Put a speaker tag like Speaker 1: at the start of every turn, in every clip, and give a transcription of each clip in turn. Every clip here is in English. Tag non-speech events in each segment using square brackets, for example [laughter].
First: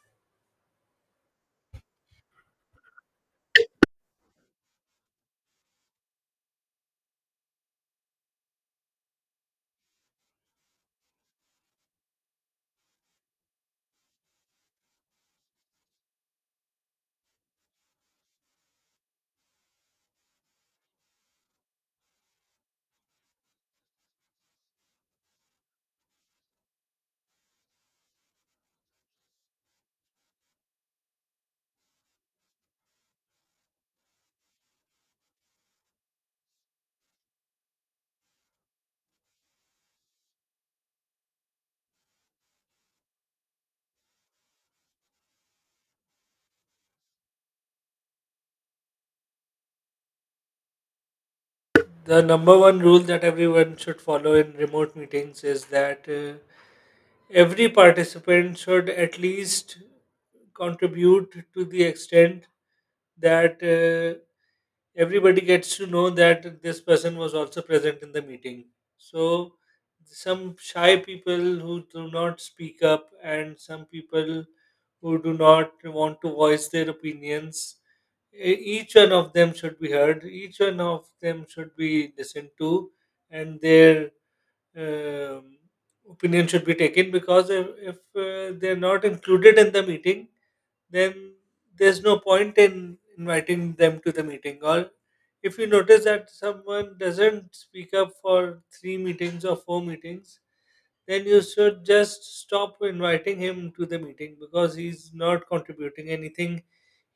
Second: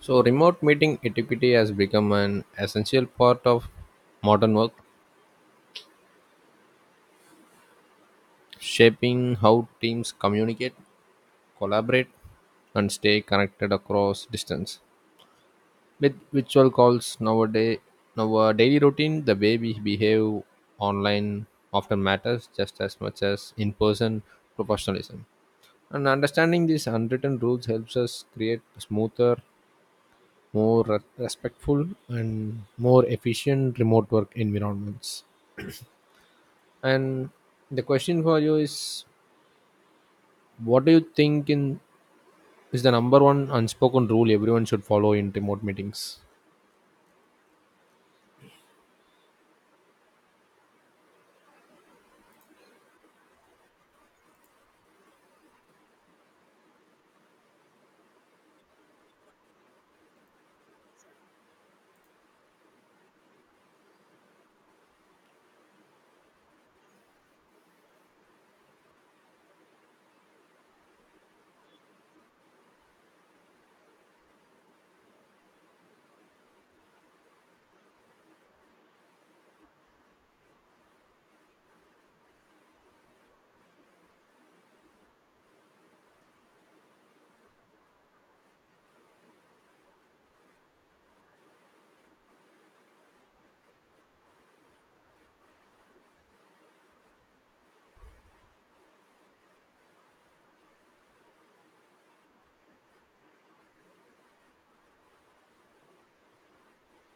Speaker 1: So, remote meeting etiquette has become an essential part of modern work, shaping how teams communicate, collaborate, and stay connected across distance. With virtual calls nowadays, now our daily routine, the way we behave online often matters just as much as in-person professionalism. And understanding these unwritten rules helps us create smoother, more respectful, and more efficient remote work environments. And the question for you is, what do you think in is the number one unspoken rule everyone should follow in remote meetings?
Speaker 2: The number one rule that everyone should follow in remote meetings is that every participant should at least contribute to the extent that everybody gets to know that this person was also present in the meeting. So, some shy people who do not speak up, and some people who do not want to voice their opinions, each one of them should be heard, each one of them should be listened to, and their um, opinion should be taken. Because if they're not included in the meeting, then there's no point in inviting them to the meeting. Or if you notice that someone doesn't speak up for three meetings or four meetings, then you should just stop inviting him to the meeting, because he's not contributing anything,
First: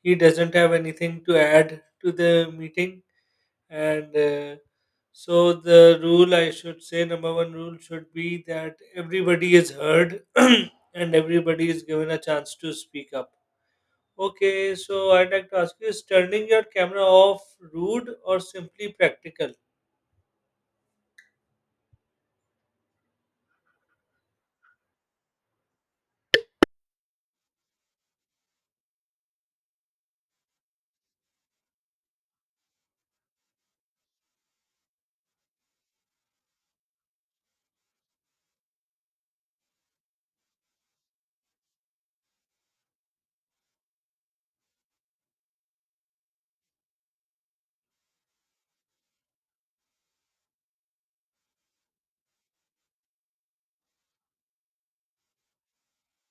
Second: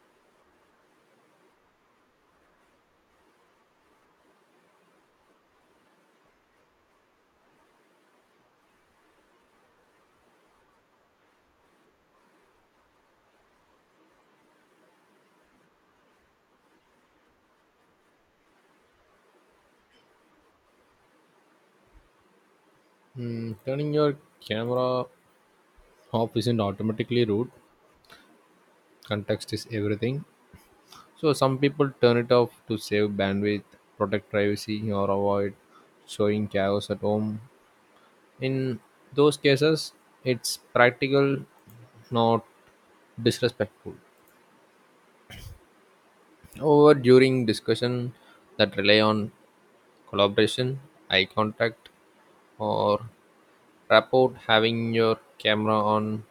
Speaker 2: he doesn't have anything to add to the meeting. And uh, so the rule, I should say, number one rule should be that everybody is heard [clears throat] and everybody is given a chance to speak up. Okay, so I'd like to ask you, is turning your camera off rude or simply practical?
Speaker 1: Hmm, turning your camera off isn't automatically rude. Context is everything. So some people turn it off to save bandwidth, protect privacy, or avoid showing chaos at home. In those cases, it's practical, not disrespectful. However, during discussion that rely on collaboration, eye contact, or rapport having your camera on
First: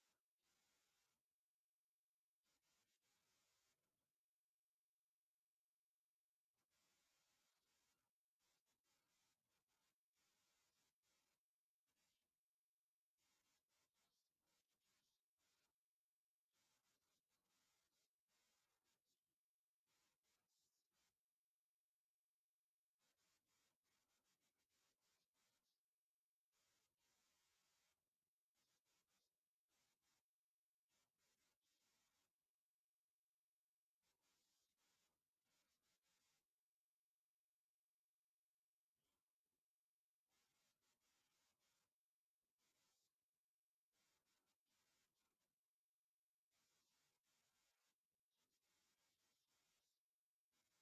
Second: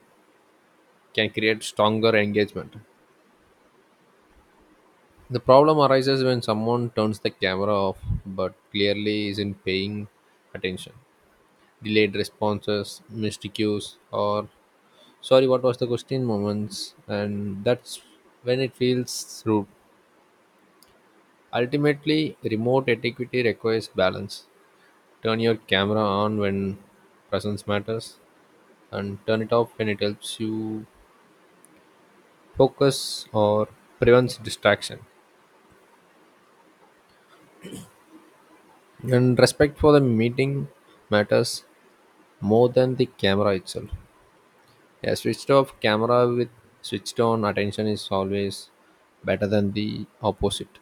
Speaker 1: can create stronger engagement. The problem arises when someone turns the camera off but clearly isn't paying attention. Delayed responses, missed cues, or sorry, what was the question moments, and that's when it feels rude. Ultimately, remote etiquette requires balance. Turn your camera on when presence matters and turn it off when it helps you focus or prevents distraction. And respect for the meeting matters more than the camera itself. A switched off camera with switched on attention is always better than the opposite.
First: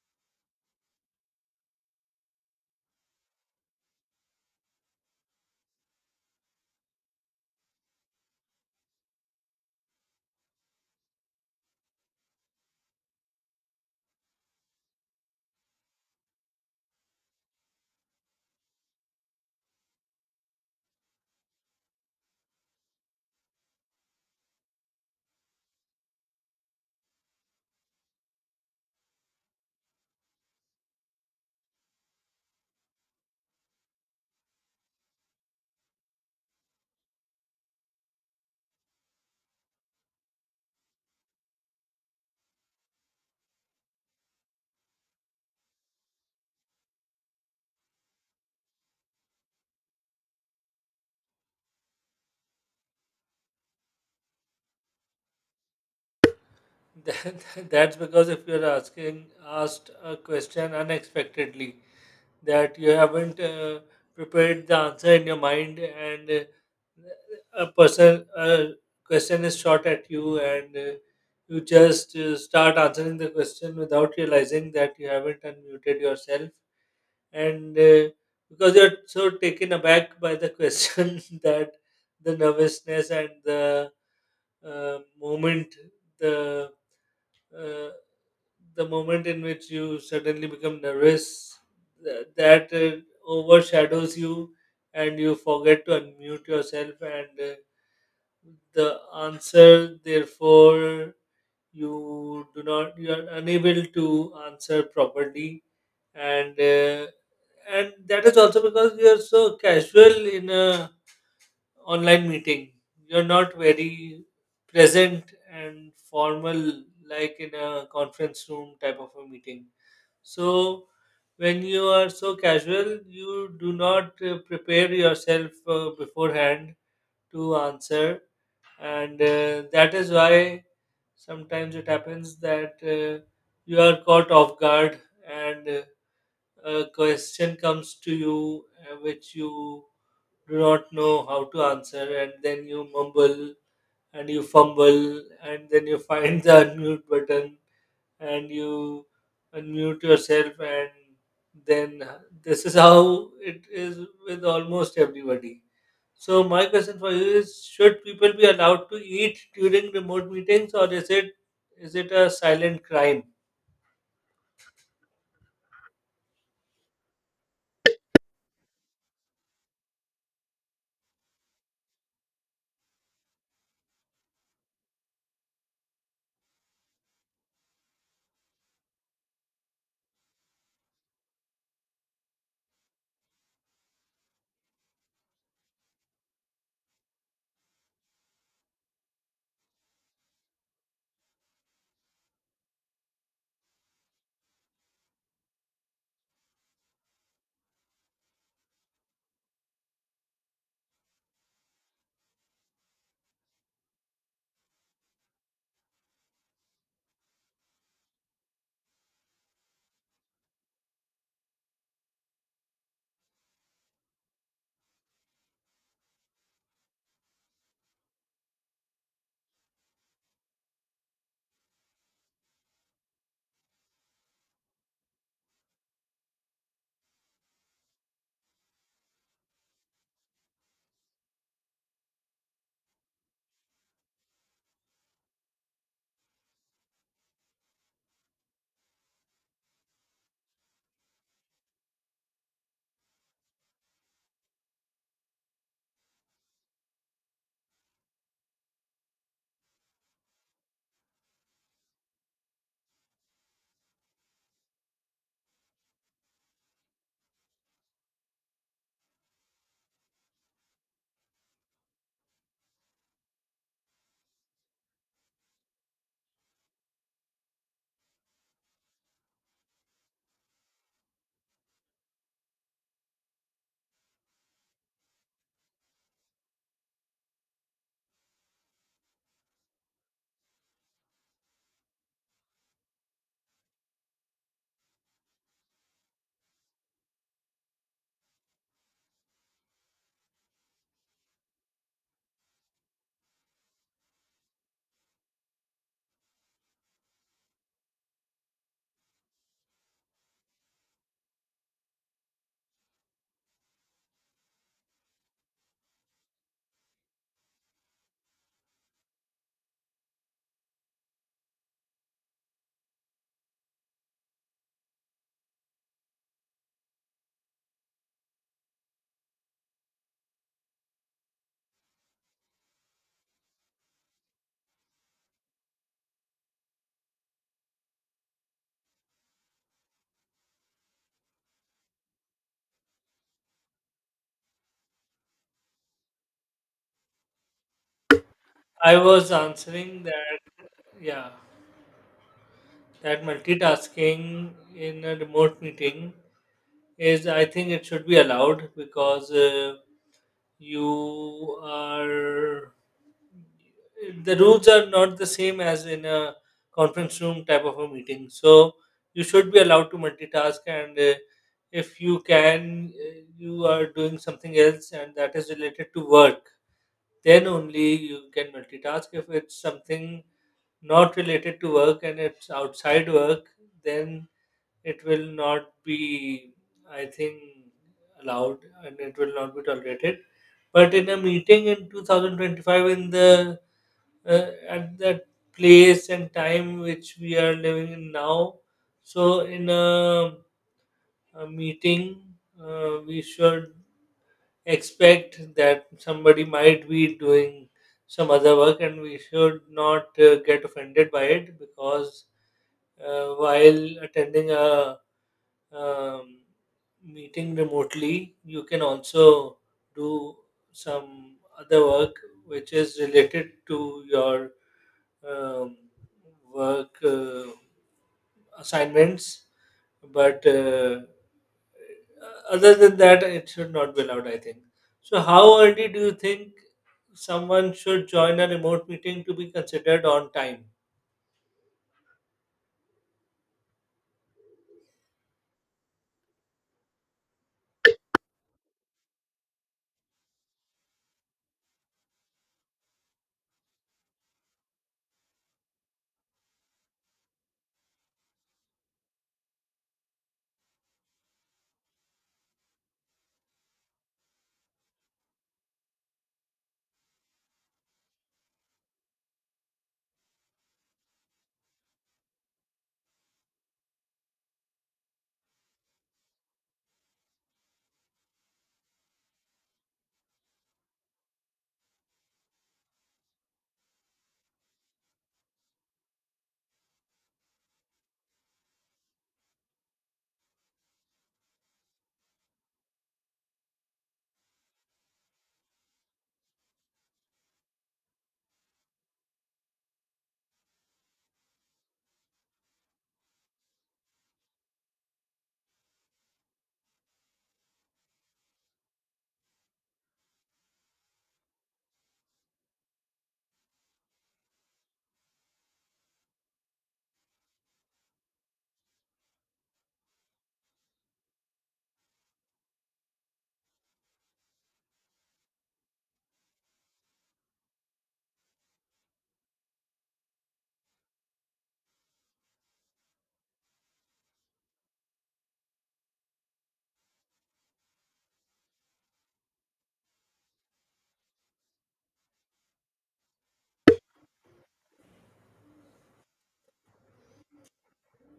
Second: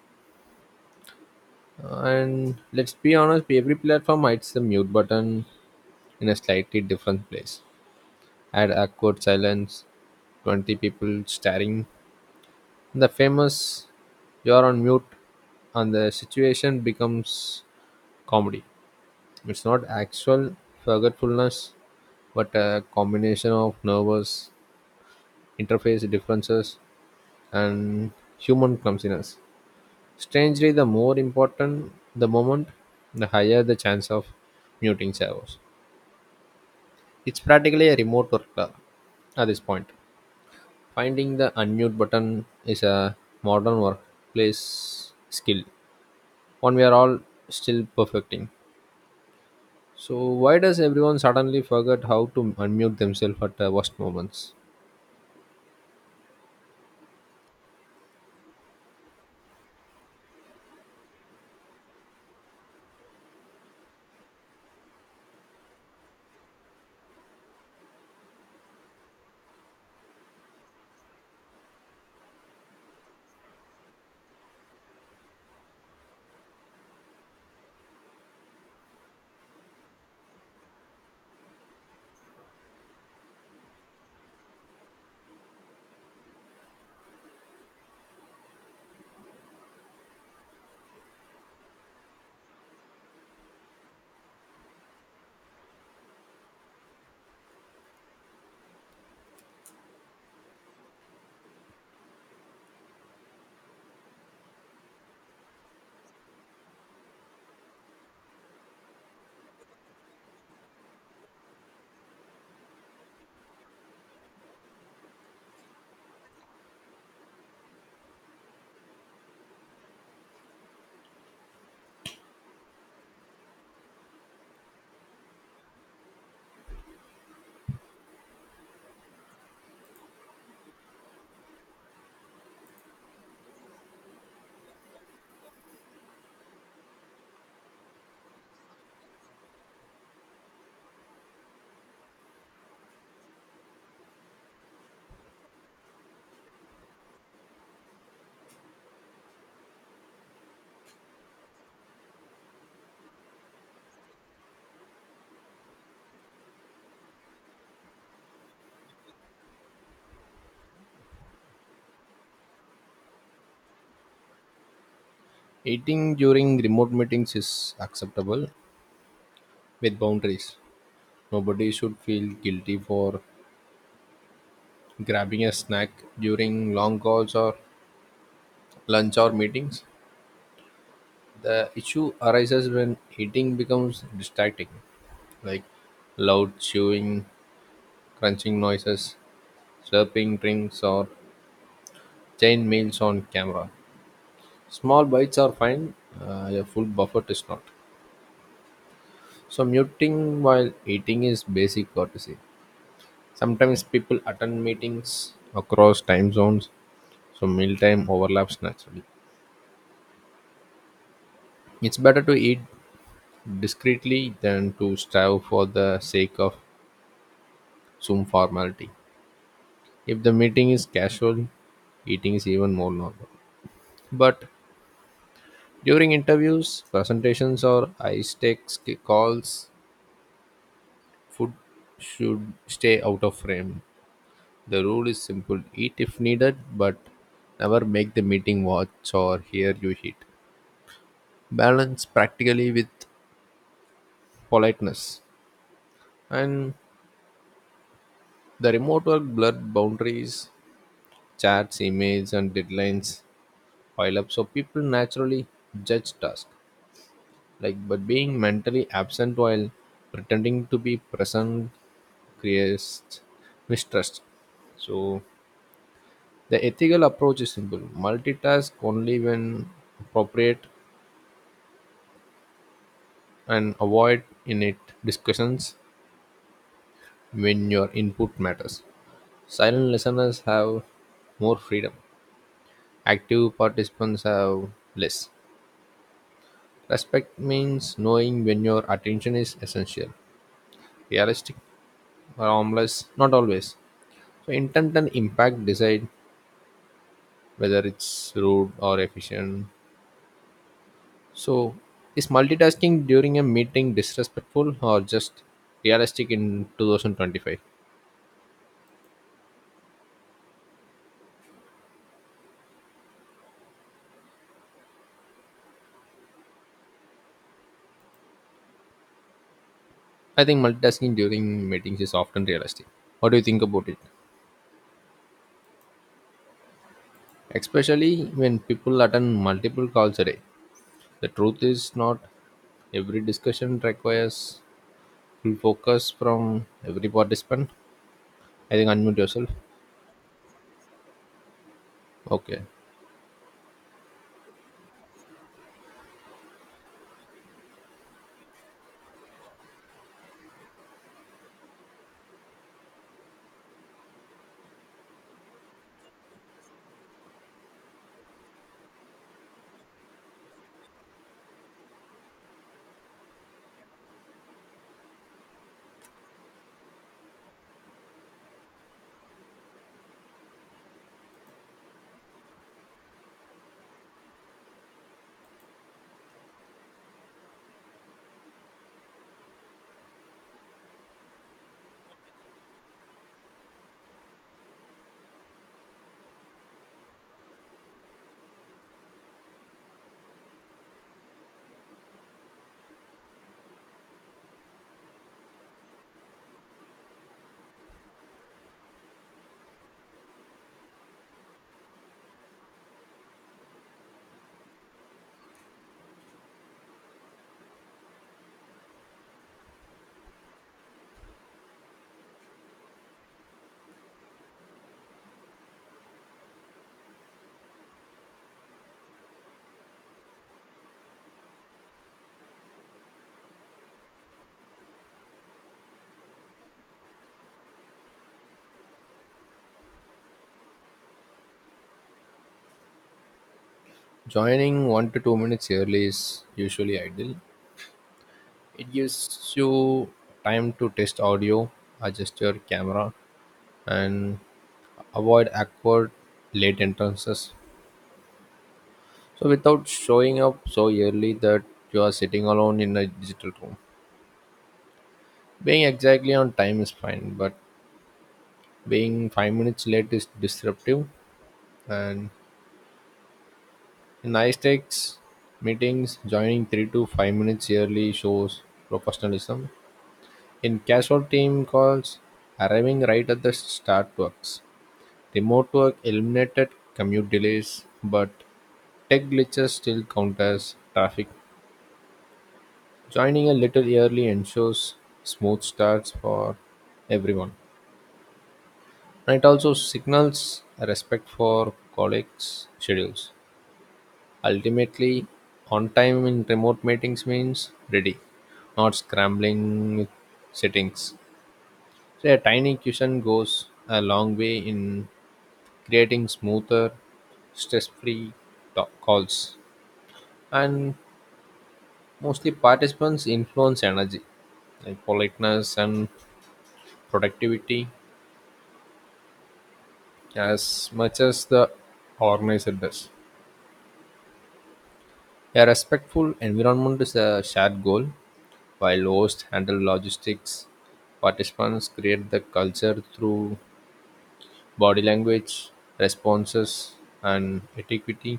Speaker 1: And let's be honest, every platform hides the mute button in a slightly different place. Add awkward silence, 20 people staring, the famous "you're on mute" and the situation becomes comedy. It's not actual forgetfulness, but a combination of nervous interface differences and human clumsiness. Strangely, the more important the moment, the higher the chance of muting servos. It's practically a remote worker at this point. Finding the unmute button is a modern workplace skill. One we are all still perfecting. So why does everyone suddenly forget how to unmute themselves at the worst moments?
Speaker 2: [laughs] That's because if you're asking asked a question unexpectedly that you haven't prepared the answer in your mind, and a question is shot at you, and you just start answering the question without realizing that you haven't unmuted yourself, and because you're so taken aback by the question [laughs] that the nervousness and uh, moment the uh, the moment in which you suddenly become nervous that overshadows you, and you forget to unmute yourself. And The answer, therefore, you do not you are unable to answer properly. and uh, and that is also because you are so casual in a online meeting. You're not very present and formal like in a conference room type of a meeting. So when you are so casual, you do not prepare yourself beforehand to answer, and that is why sometimes it happens that you are caught off guard, and a question comes to you which you do not know how to answer, and then you mumble and you fumble, and then you find the [laughs] unmute button, and you unmute yourself, and then this is how it is with almost everybody. So, my question for you is, should people be allowed to eat during remote meetings, or is it a silent crime?
Speaker 1: Eating during remote meetings is acceptable with boundaries. Nobody should feel guilty for grabbing a snack during long calls or lunch or meetings. The issue arises when eating becomes distracting, like loud chewing, crunching noises, slurping drinks, or chain meals on camera. Small bites are fine, a full buffet is not. So, muting while eating is basic courtesy. Sometimes people attend meetings across time zones, so mealtime overlaps naturally. It's better to eat discreetly than to starve for the sake of some formality. If the meeting is casual, eating is even more normal. But during interviews, presentations, or high stakes calls, food should stay out of frame. The rule is simple eat if needed, but never make the meeting watch or hear you eat. Balance practically with politeness. And the remote work blurred boundaries, chats, emails, and deadlines pile up, so people naturally judge tasks. Like, but being mentally absent while pretending to be present creates mistrust. So the ethical approach is simple: multitask only when appropriate, and avoid in-it discussions when your input matters. Silent listeners have more freedom. Active participants have less. Respect means knowing when your attention is essential, realistic or harmless, not always. So intent and impact decide whether it's rude or efficient. So is multitasking during a meeting disrespectful or just realistic in 2025? I think multitasking during meetings is often realistic. What do you think about it? Especially when people attend multiple calls a day. The truth is not every discussion requires full focus from every participant. I think
Speaker 2: I
Speaker 1: unmute
Speaker 2: was
Speaker 1: yourself.
Speaker 2: answering that, yeah.
Speaker 1: Okay.
Speaker 2: That multitasking in a remote meeting is, I think, it should be allowed because you are the rules are not the same as in a conference room type of a meeting, so you should be allowed to multitask. And If you are doing something else and that is related to work, then only you can multitask. If it's something not related to work and it's outside work, then it will not be, I think, allowed, and it will not be tolerated. But in a meeting in 2025, in the at that place and time which we are living in now, so in a meeting, we should expect that somebody might be doing some other work, and we should not get offended by it. Because while attending a um, meeting remotely, you can also do some other work which is related to your um, work assignments. But other than that, it should not be allowed, I think. So, how early do you think someone should join a remote meeting to be considered on time?
Speaker 1: Joining 1 to 2 minutes early is usually ideal. It gives you time to test audio, adjust your camera, and avoid awkward late entrances. So, without showing up so early that you are sitting alone in a digital room, being exactly on time is fine, but being 5 minutes late is disruptive. And in high stakes meetings, joining 3 to 5 minutes early shows professionalism. In casual team calls, arriving right at the start works. Remote work eliminated commute delays, but tech glitches still count as traffic. Joining a little early ensures smooth starts for everyone. And it also signals a respect for colleagues' schedules. Ultimately, on time in remote meetings means ready, not scrambling with settings. So, a tiny cushion goes a long way in creating smoother, stress free calls. And mostly, participants influence energy, like politeness and productivity as much as the organizer does. A respectful environment is a shared goal, while hosts handle logistics. Participants create the culture through body language, responses, and etiquette.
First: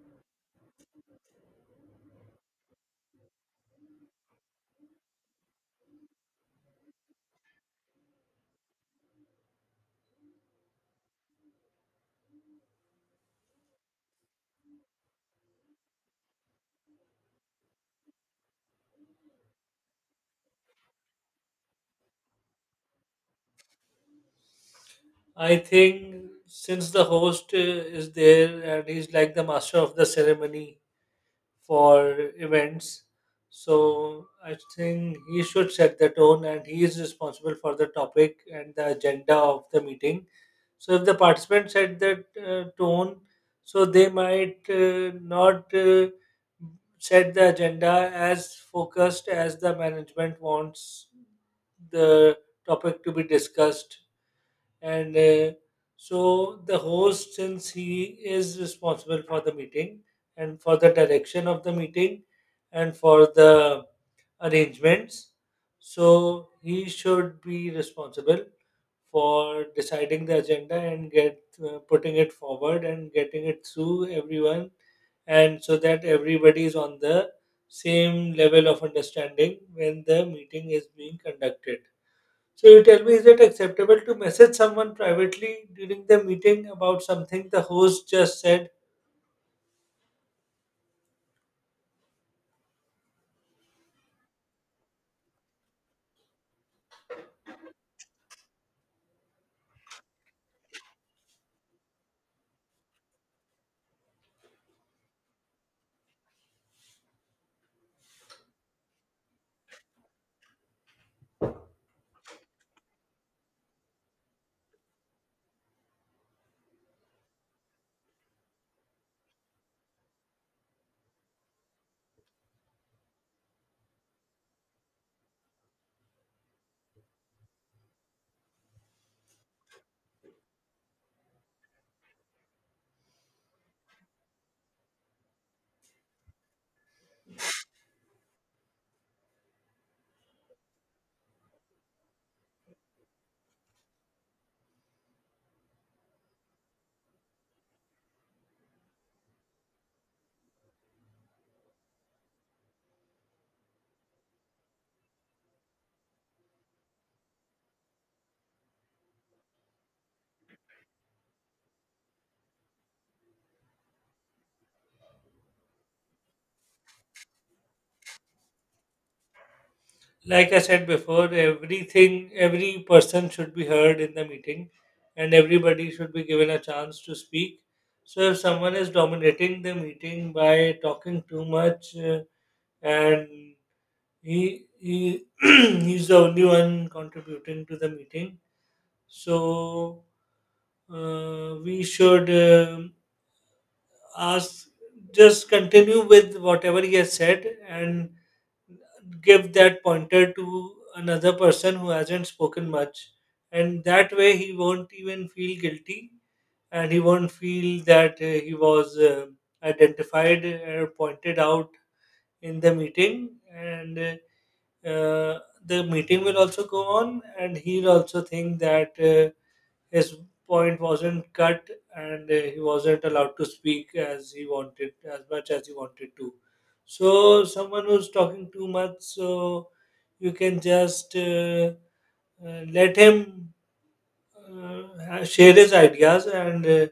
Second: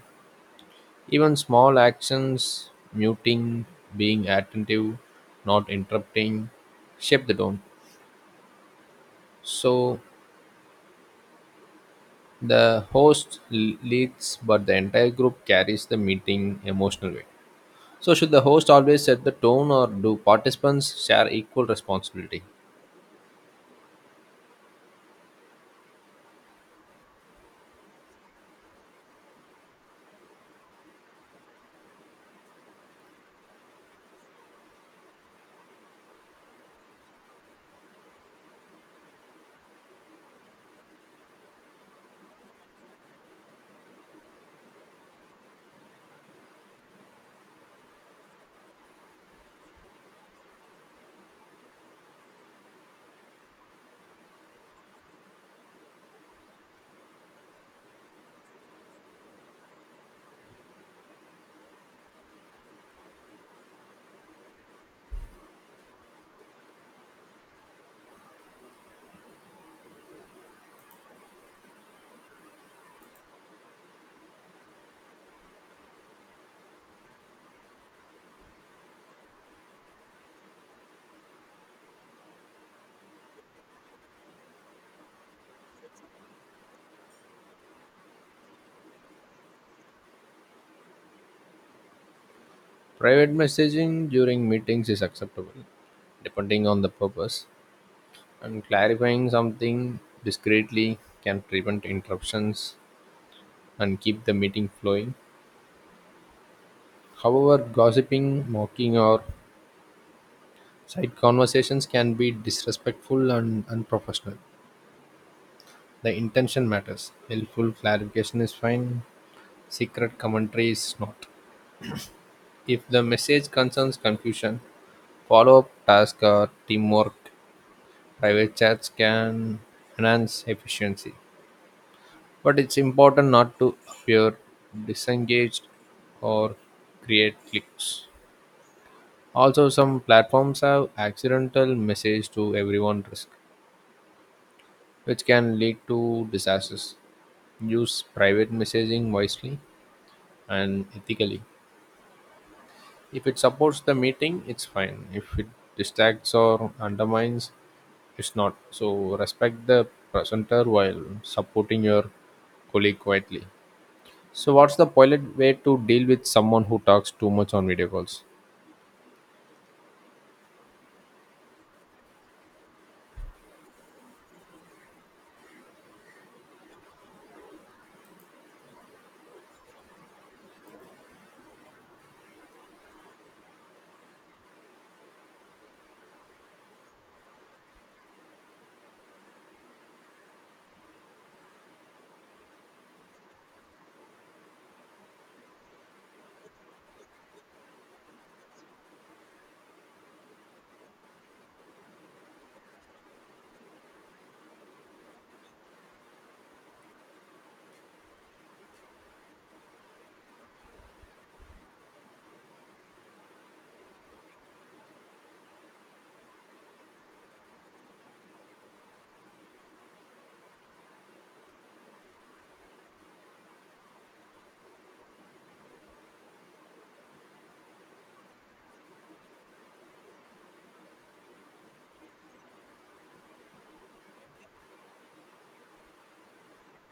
Speaker 1: Even small actions, muting, being attentive, not interrupting, shape the tone. So the host leads, but the entire group carries the meeting emotional weight. So, should the host always set the tone or do participants share equal responsibility?
Speaker 2: I think since the host is there, and he's like the master of the ceremony for events, so I think he should set the tone, and he is responsible for the topic and the agenda of the meeting. So if the participants set that tone, so they might not set the agenda as focused as the management wants the topic to be discussed. And So the host, since he is responsible for the meeting, and for the direction of the meeting, and for the arrangements, so he should be responsible for deciding the agenda and get putting it forward and getting it through everyone, and so that everybody is on the same level of understanding when the meeting is being conducted. So you tell me, is it acceptable to message someone privately during the meeting about something the host just said?
Speaker 1: Private messaging during meetings is acceptable, depending on the purpose, and clarifying something discreetly can prevent interruptions and keep the meeting flowing. However, gossiping, mocking, or side conversations can be disrespectful and unprofessional. The intention matters. Helpful clarification is fine, secret commentary is not. If the message concerns confusion, follow-up tasks or teamwork. Private chats can enhance efficiency, but it's important not to appear disengaged or create cliques. Also, some platforms have accidental message to everyone risk, which can lead to disasters. Use private messaging wisely and ethically. If it supports the meeting, it's fine. If it distracts or undermines, it's not. So respect the presenter while supporting your colleague quietly. So what's the polite way to deal with someone who talks too much on video calls?
Speaker 2: Like I said before, every person should be heard in the meeting, and everybody should be given a chance to speak. So if someone is dominating the meeting by talking too much, and he [clears throat] he's the only one contributing to the meeting, so we should. Ask just continue with whatever he has said, and give that pointer to another person who hasn't spoken much. And that way he won't even feel guilty, and he won't feel that he was identified or pointed out in the meeting. And uh, the meeting will also go on, and he'll also think that his point wasn't cut, and he wasn't allowed to speak as he wanted, as much as he wanted to. So someone who's talking too much, so you can just let him uh, share his ideas. And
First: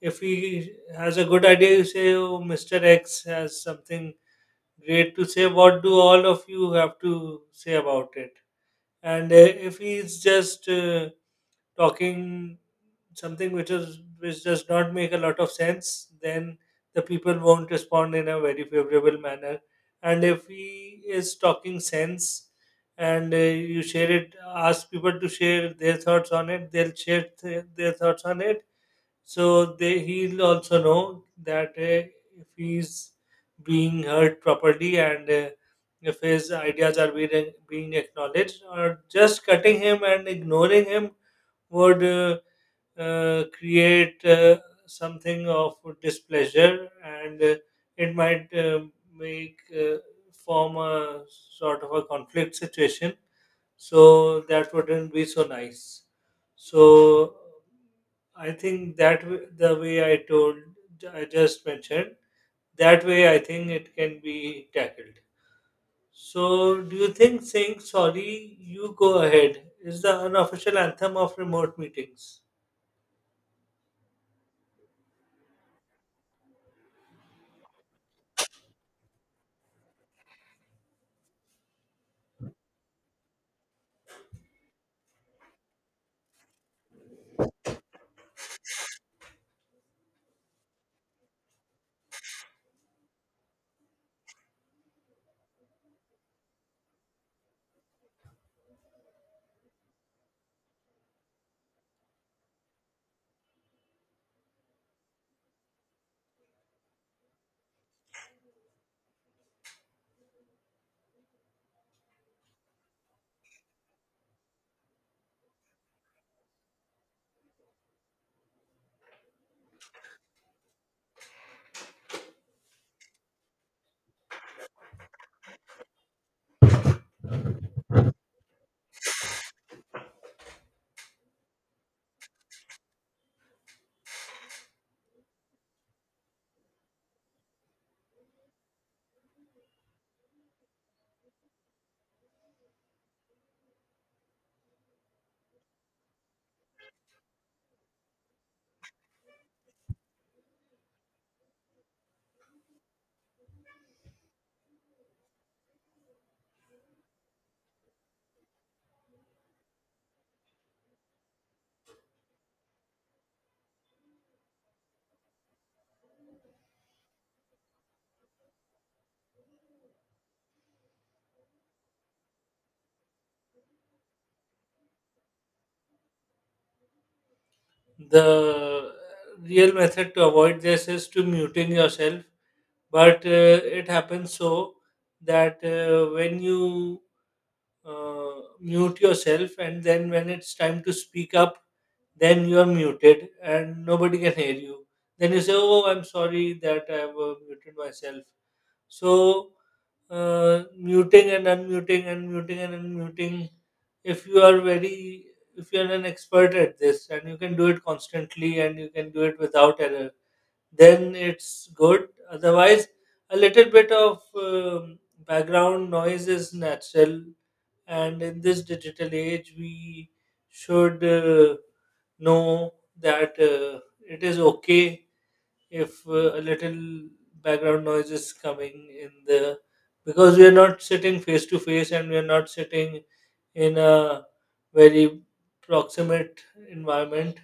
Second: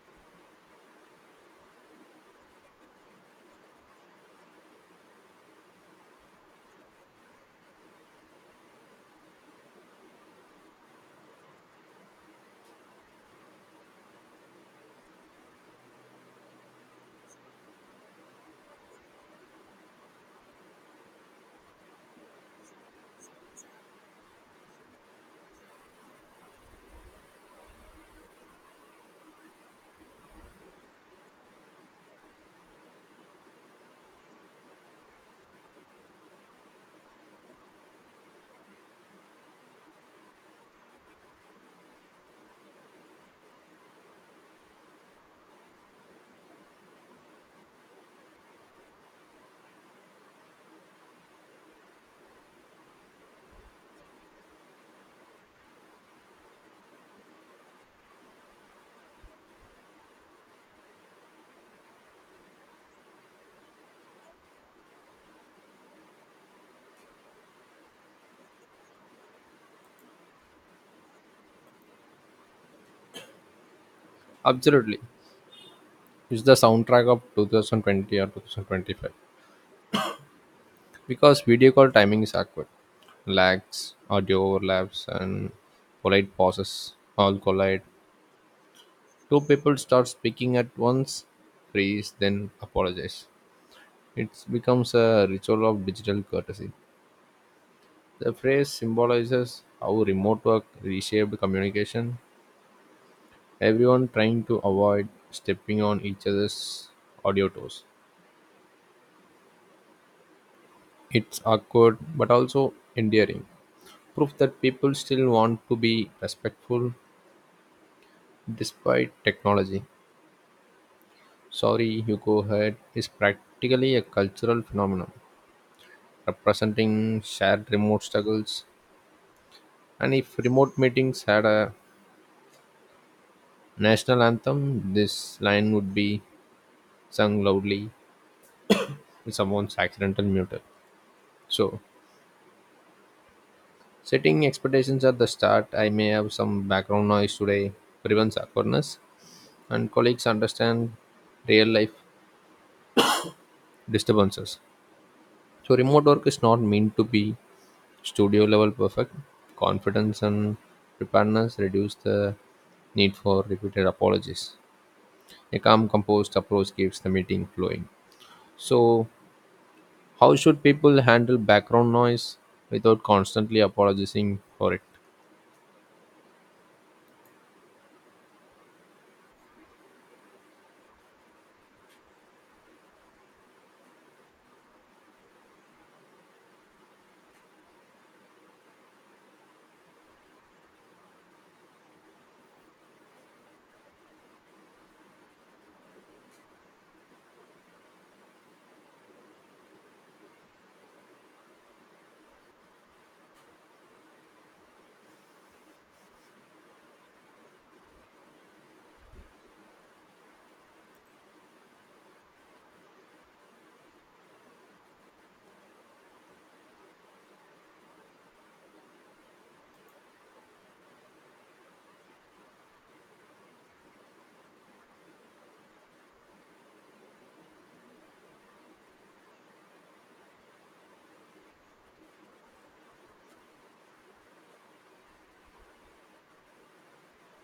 Speaker 2: If he has a good idea, you say, oh, Mr. X has something great to say, what do all of you have to say about it? And if he's just talking something which does not make a lot of sense, then the people won't respond in a very favorable manner. And if he is talking sense, and you share it, ask people to share their thoughts on it, they'll share their thoughts on it. So they he'll also know that if he's being heard properly, and if his ideas are being acknowledged. Or just cutting him and ignoring him would create something of displeasure. And It might make form a sort of a conflict situation, so that wouldn't be so nice. So I think that the way I just mentioned, that way I think it can be tackled. So, do you think saying sorry, you go ahead is the unofficial anthem of remote meetings?
Speaker 1: Absolutely. It's the soundtrack of 2020 or 2025. Because video call timing is awkward. Lags, audio overlaps, and polite pauses all collide. Two people start speaking at once, freeze, then apologize. It becomes a ritual of digital courtesy. The phrase symbolizes how remote work reshaped communication, everyone trying to avoid stepping on each other's audio toes. It's awkward but also endearing. Proof that people still want to be respectful despite technology. Sorry, you go ahead is practically a cultural phenomenon representing shared remote struggles. And if remote meetings had a national anthem, this line would be sung loudly in someone's accidental muted. So, setting expectations at the start, I may have some background noise today, prevents awkwardness, and colleagues understand real life disturbances. So, remote work is not meant to be studio level perfect. Confidence and preparedness reduce the need for repeated apologies. A calm, composed approach keeps the meeting flowing. So, how should people handle background noise without constantly apologizing for it?
Speaker 2: The real method to avoid this is to muting yourself. But it happens so that when you mute yourself and then when it's time to speak up, then you are muted and nobody can hear you, then you say, oh, I'm sorry that I've muted myself. So muting and unmuting and muting and unmuting. If you are very, if you are an expert at this, and you can do it constantly, and you can do it without error, then it's good. Otherwise, a little bit of background noise is natural, and in this digital age, we should know that it is okay if a little background noise is coming in the because we are not sitting face to face, and we are not sitting in a very proximate environment,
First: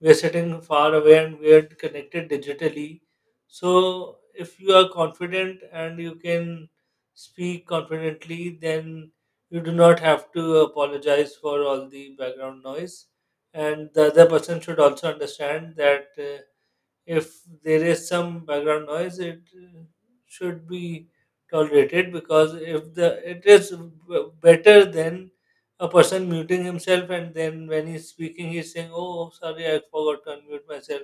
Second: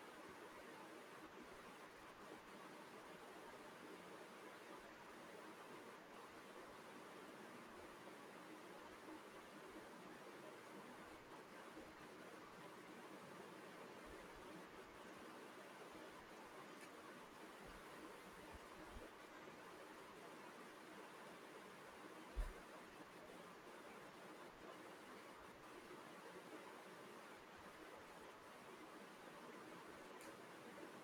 Speaker 2: we are sitting far away, and we are connected digitally. So if you are confident and you can speak confidently, then you do not have to apologize for all the background noise. And the other person should also understand that if there is some background noise, it should be tolerated. Because if the it is better than a person muting himself and then when he's speaking he's saying, oh sorry, I forgot to unmute myself,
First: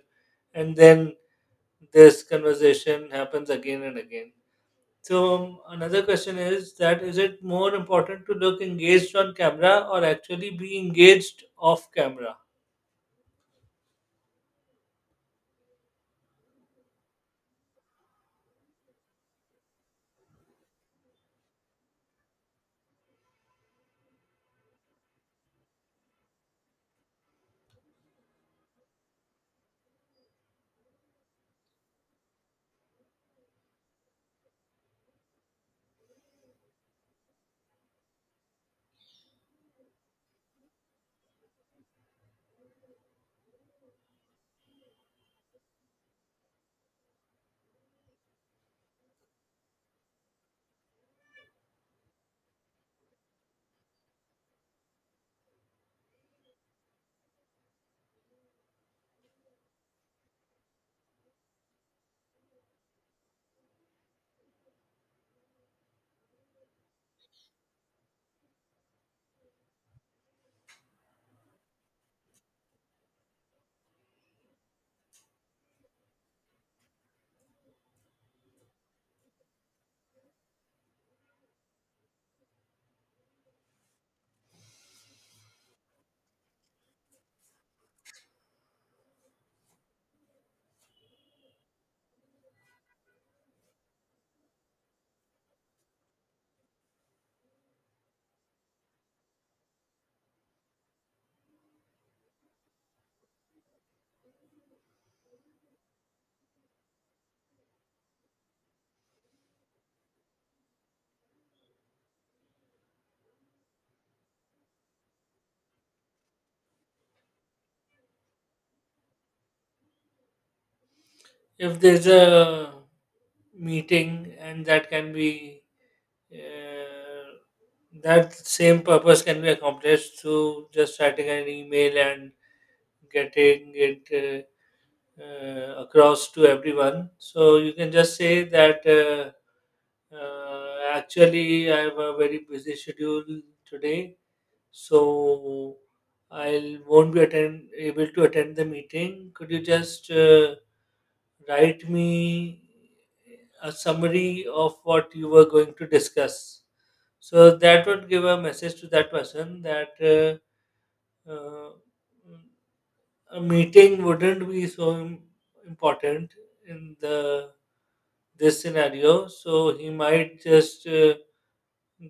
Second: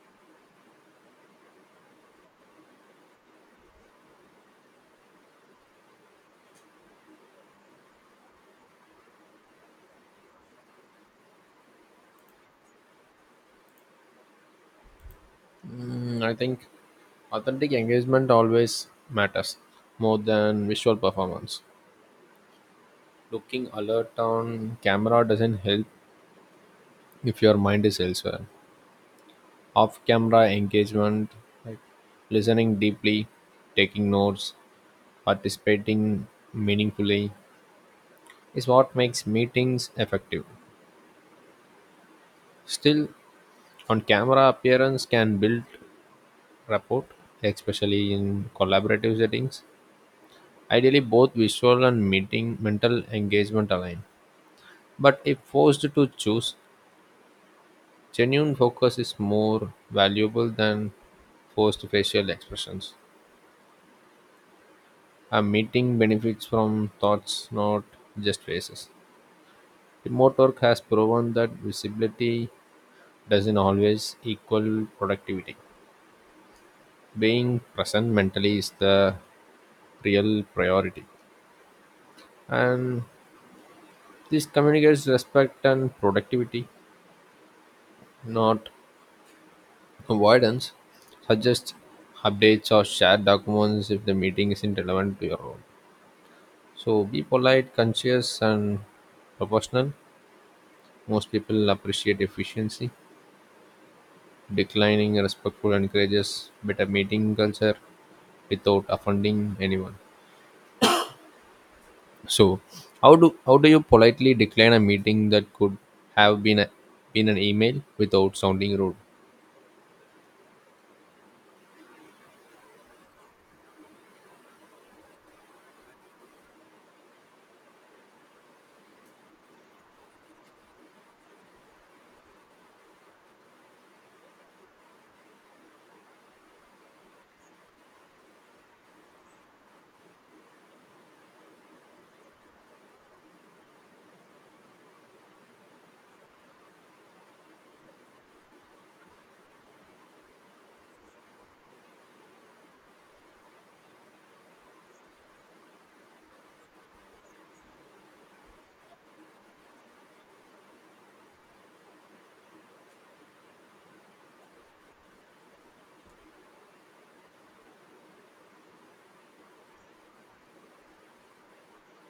Speaker 2: and then this conversation happens again and again. So another question is that, is it more important to look engaged on camera or actually be engaged off camera?
Speaker 1: Mm, I think authentic engagement always matters more than visual performance. Looking alert on camera doesn't help if your mind is elsewhere. Off camera engagement, like listening deeply, taking notes, participating meaningfully, is what makes meetings effective. Still, on camera appearance can build rapport, especially in collaborative settings. Ideally, both visual and meeting mental engagement align. But if forced to choose, genuine focus is more valuable than forced facial expressions. A meeting benefits from thoughts, not just faces. Remote work has proven that visibility doesn't always equal productivity. Being present mentally is the real priority. And this communicates respect and productivity, not avoidance suggests updates or share documents if the meeting isn't relevant to your own. So be polite, conscious, and proportional. Most people appreciate efficiency. Declining respectful encourages better meeting culture without offending anyone. So, how do you politely decline a meeting that could have been an email without sounding rude?
Speaker 2: If there's a meeting and Uh, that same purpose can be accomplished through just writing an email and getting it across to everyone. So you can just say that actually, I have a very busy schedule today, so I won't be attend able to attend the meeting. Could you just write me a summary of what you were going to discuss? So that would give a message to that person that uh, a meeting wouldn't be so important in the this scenario. So he might just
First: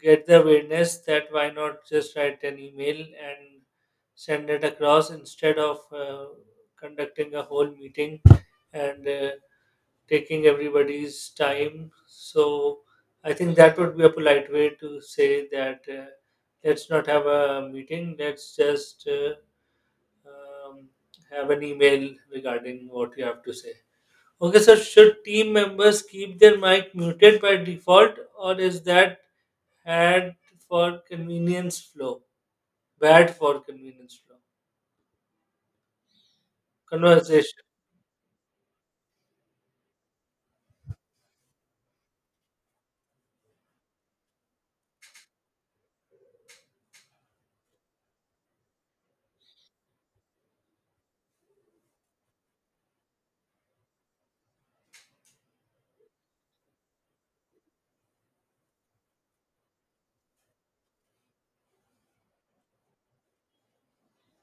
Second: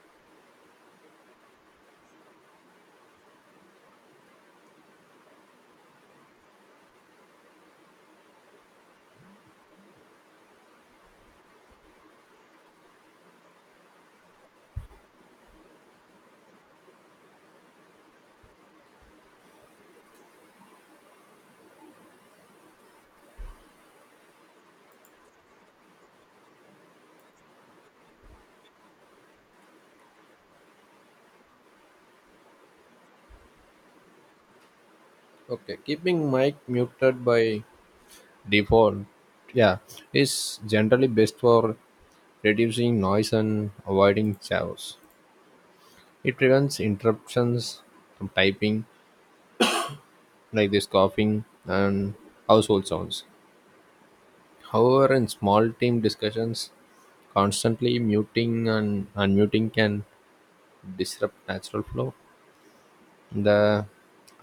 Speaker 2: get the awareness that, why not just write an email and send it across instead of conducting a whole meeting and taking everybody's time. So I think that would be a polite way to say that, let's not have a meeting, let's just um, have an email regarding what you have to say. Okay, so should team members keep their mic muted by default, or is that bad for convenience flow? Bad for convenience flow.
Speaker 1: Okay, keeping mic muted
Speaker 2: Conversation.
Speaker 1: by default yeah is generally best for reducing noise and avoiding chaos it prevents interruptions from typing like this coughing and household sounds however in small team discussions constantly muting and unmuting can disrupt natural flow the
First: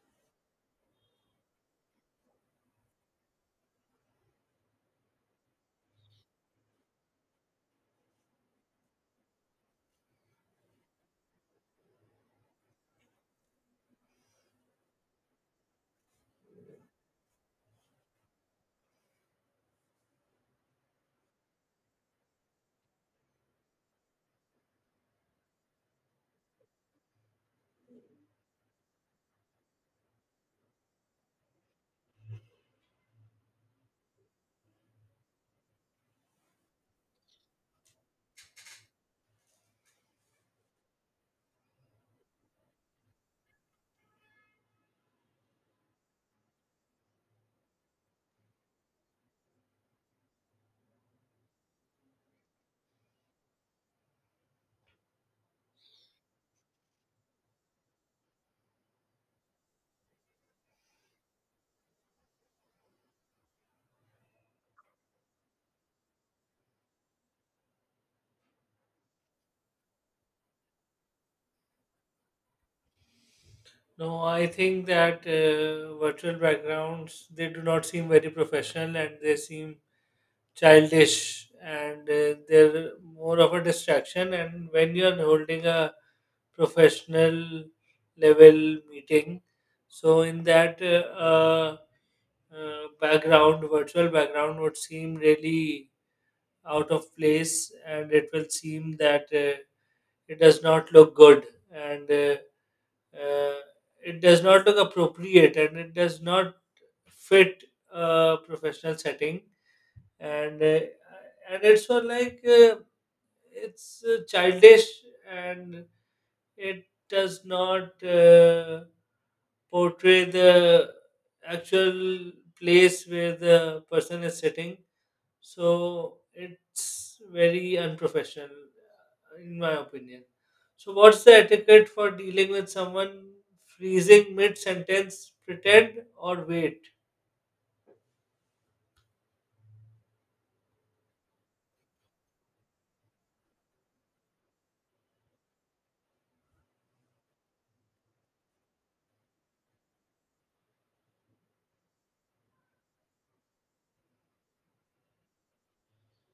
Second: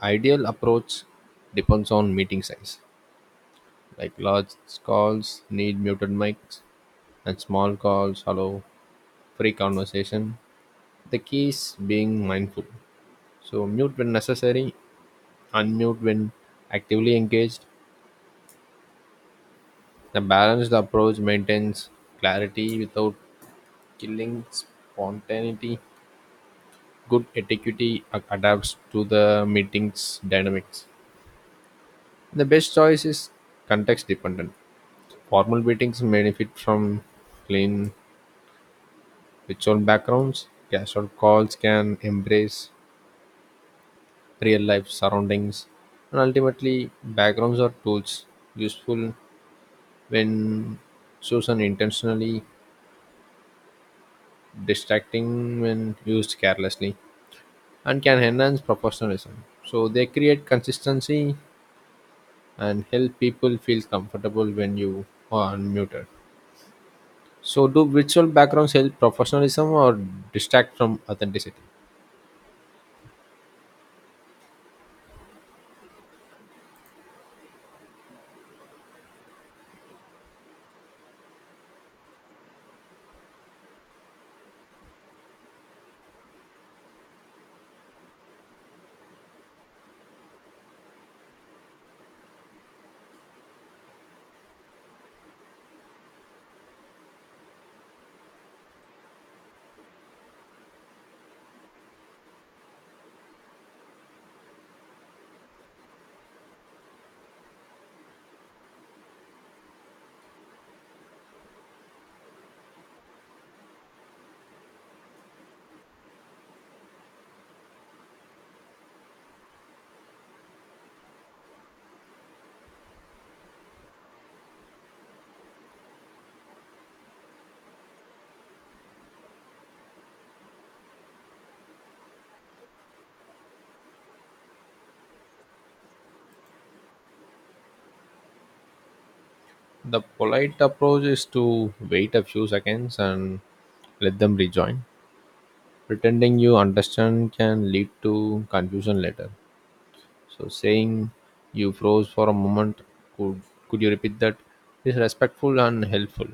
Speaker 1: ideal approach depends on meeting size like large calls need muted mics and small calls allow free conversation. The key is being mindful. So, mute when necessary, unmute when actively engaged. The balanced approach maintains clarity without killing spontaneity. Good etiquette adapts to the meeting's dynamics. The best choice is context dependent. Formal meetings benefit from clean ritual backgrounds. Casual calls can embrace real life surroundings, and ultimately, backgrounds are tools useful when chosen intentionally, distracting when used carelessly, and can enhance professionalism. So, they create consistency and help people feel comfortable when you are unmuted. So, do virtual backgrounds help professionalism or distract from authenticity?
Speaker 2: No, I think that virtual backgrounds, they do not seem very professional, and they seem childish, and they're more of a distraction. And when you're holding a professional level meeting, so in that background, virtual background would seem really out of place, and it will seem that it does not look good, and uh, it does not look appropriate, and it does not fit a professional setting. And uh, and it's for like It's childish, and it does not portray the actual place where the person is sitting. So it's very unprofessional, in my opinion. So, what's the etiquette for dealing with someone freezing mid sentence? Pretend or wait?
Speaker 1: The polite approach is to wait a few seconds and let them rejoin. Pretending you understand can lead to confusion later. So saying you froze for a moment, could could you repeat that? Is respectful and helpful.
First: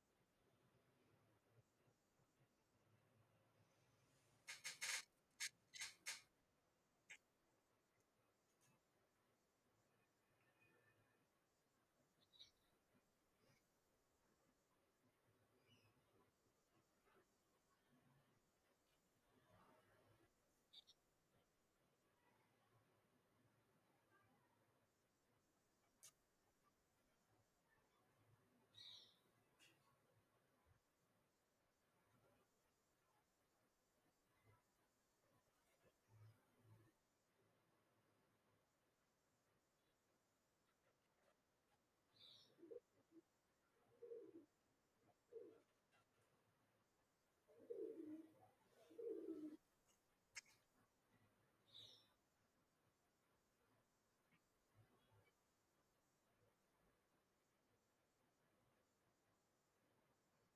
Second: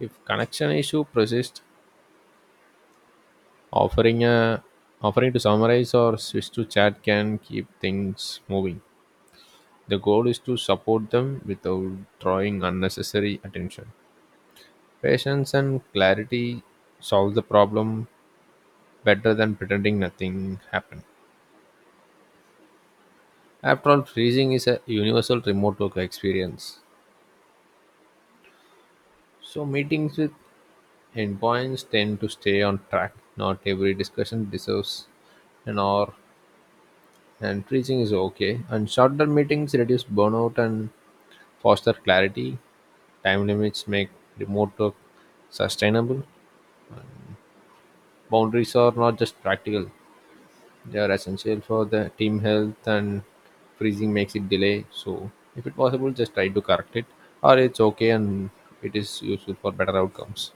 Speaker 1: If connection issue persists, offering a offering to summarize or switch to chat can keep things moving. The goal is to support them without drawing unnecessary attention. Patience and clarity solve the problem better than pretending nothing happened. After all, freezing is a universal remote work experience. So meetings with endpoints tend to stay on track. Not every discussion deserves an hour, and freezing is okay. And shorter meetings reduce burnout and foster clarity. Time limits make remote work sustainable. Boundaries are not just practical; they are essential for the team health and freezing makes it delay. So if it possible, just try to correct it or it's okay and it is useful for better outcomes.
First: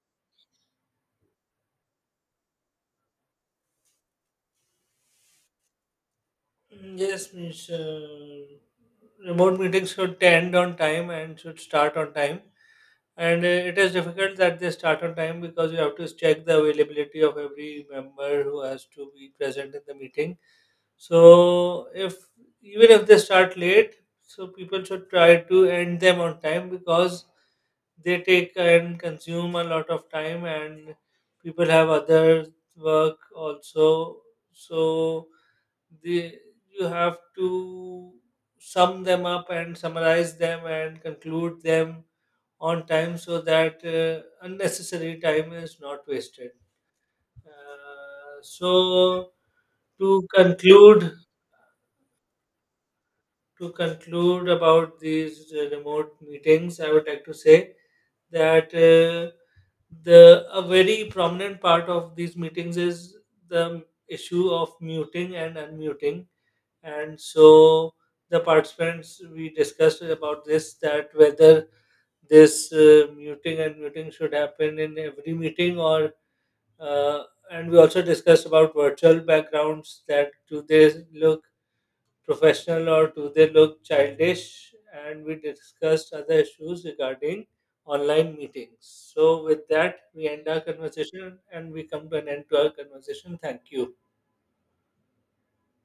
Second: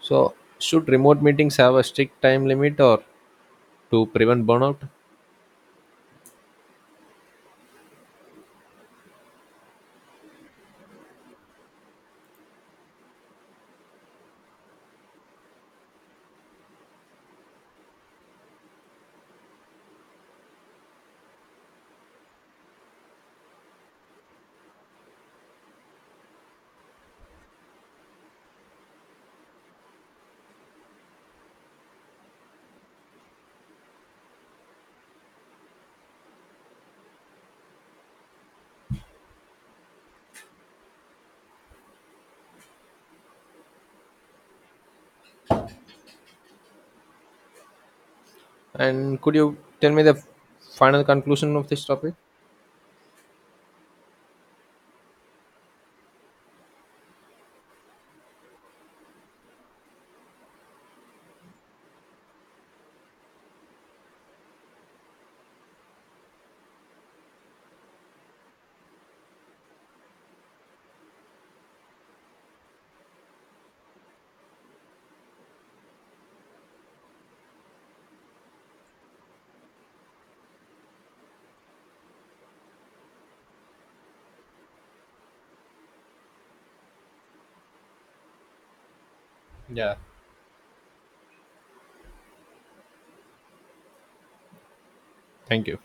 Speaker 1: So should remote meetings have a strict time limit or to prevent burnout?
Speaker 2: Mm, yes, means remote meetings should end on time and should start on time. And it is difficult that they start on time, because you have to check the availability of every member who has to be present in the meeting. So if even if they start late, so people should try to end them on time, because they take and consume a lot of time and people have other work also. So they you have to sum them up and summarize them and conclude them on time, so that unnecessary time is not wasted. uh,
Speaker 1: And
Speaker 2: so
Speaker 1: could you tell me the
Speaker 2: to conclude
Speaker 1: final conclusion of this topic?
Speaker 2: to conclude about these remote meetings, I would like to say that the a very prominent part of these meetings is the issue of muting and unmuting, and so the participants we discussed about this, that whether this muting and muting should happen in every meeting, or uh, and we also discussed about virtual backgrounds, that do they look professional or do they look childish, and we discussed other issues regarding online meetings. So with
Speaker 1: Yeah.
Speaker 2: that we end our conversation and we come to an end to our conversation. Thank you.
Speaker 1: Thank you.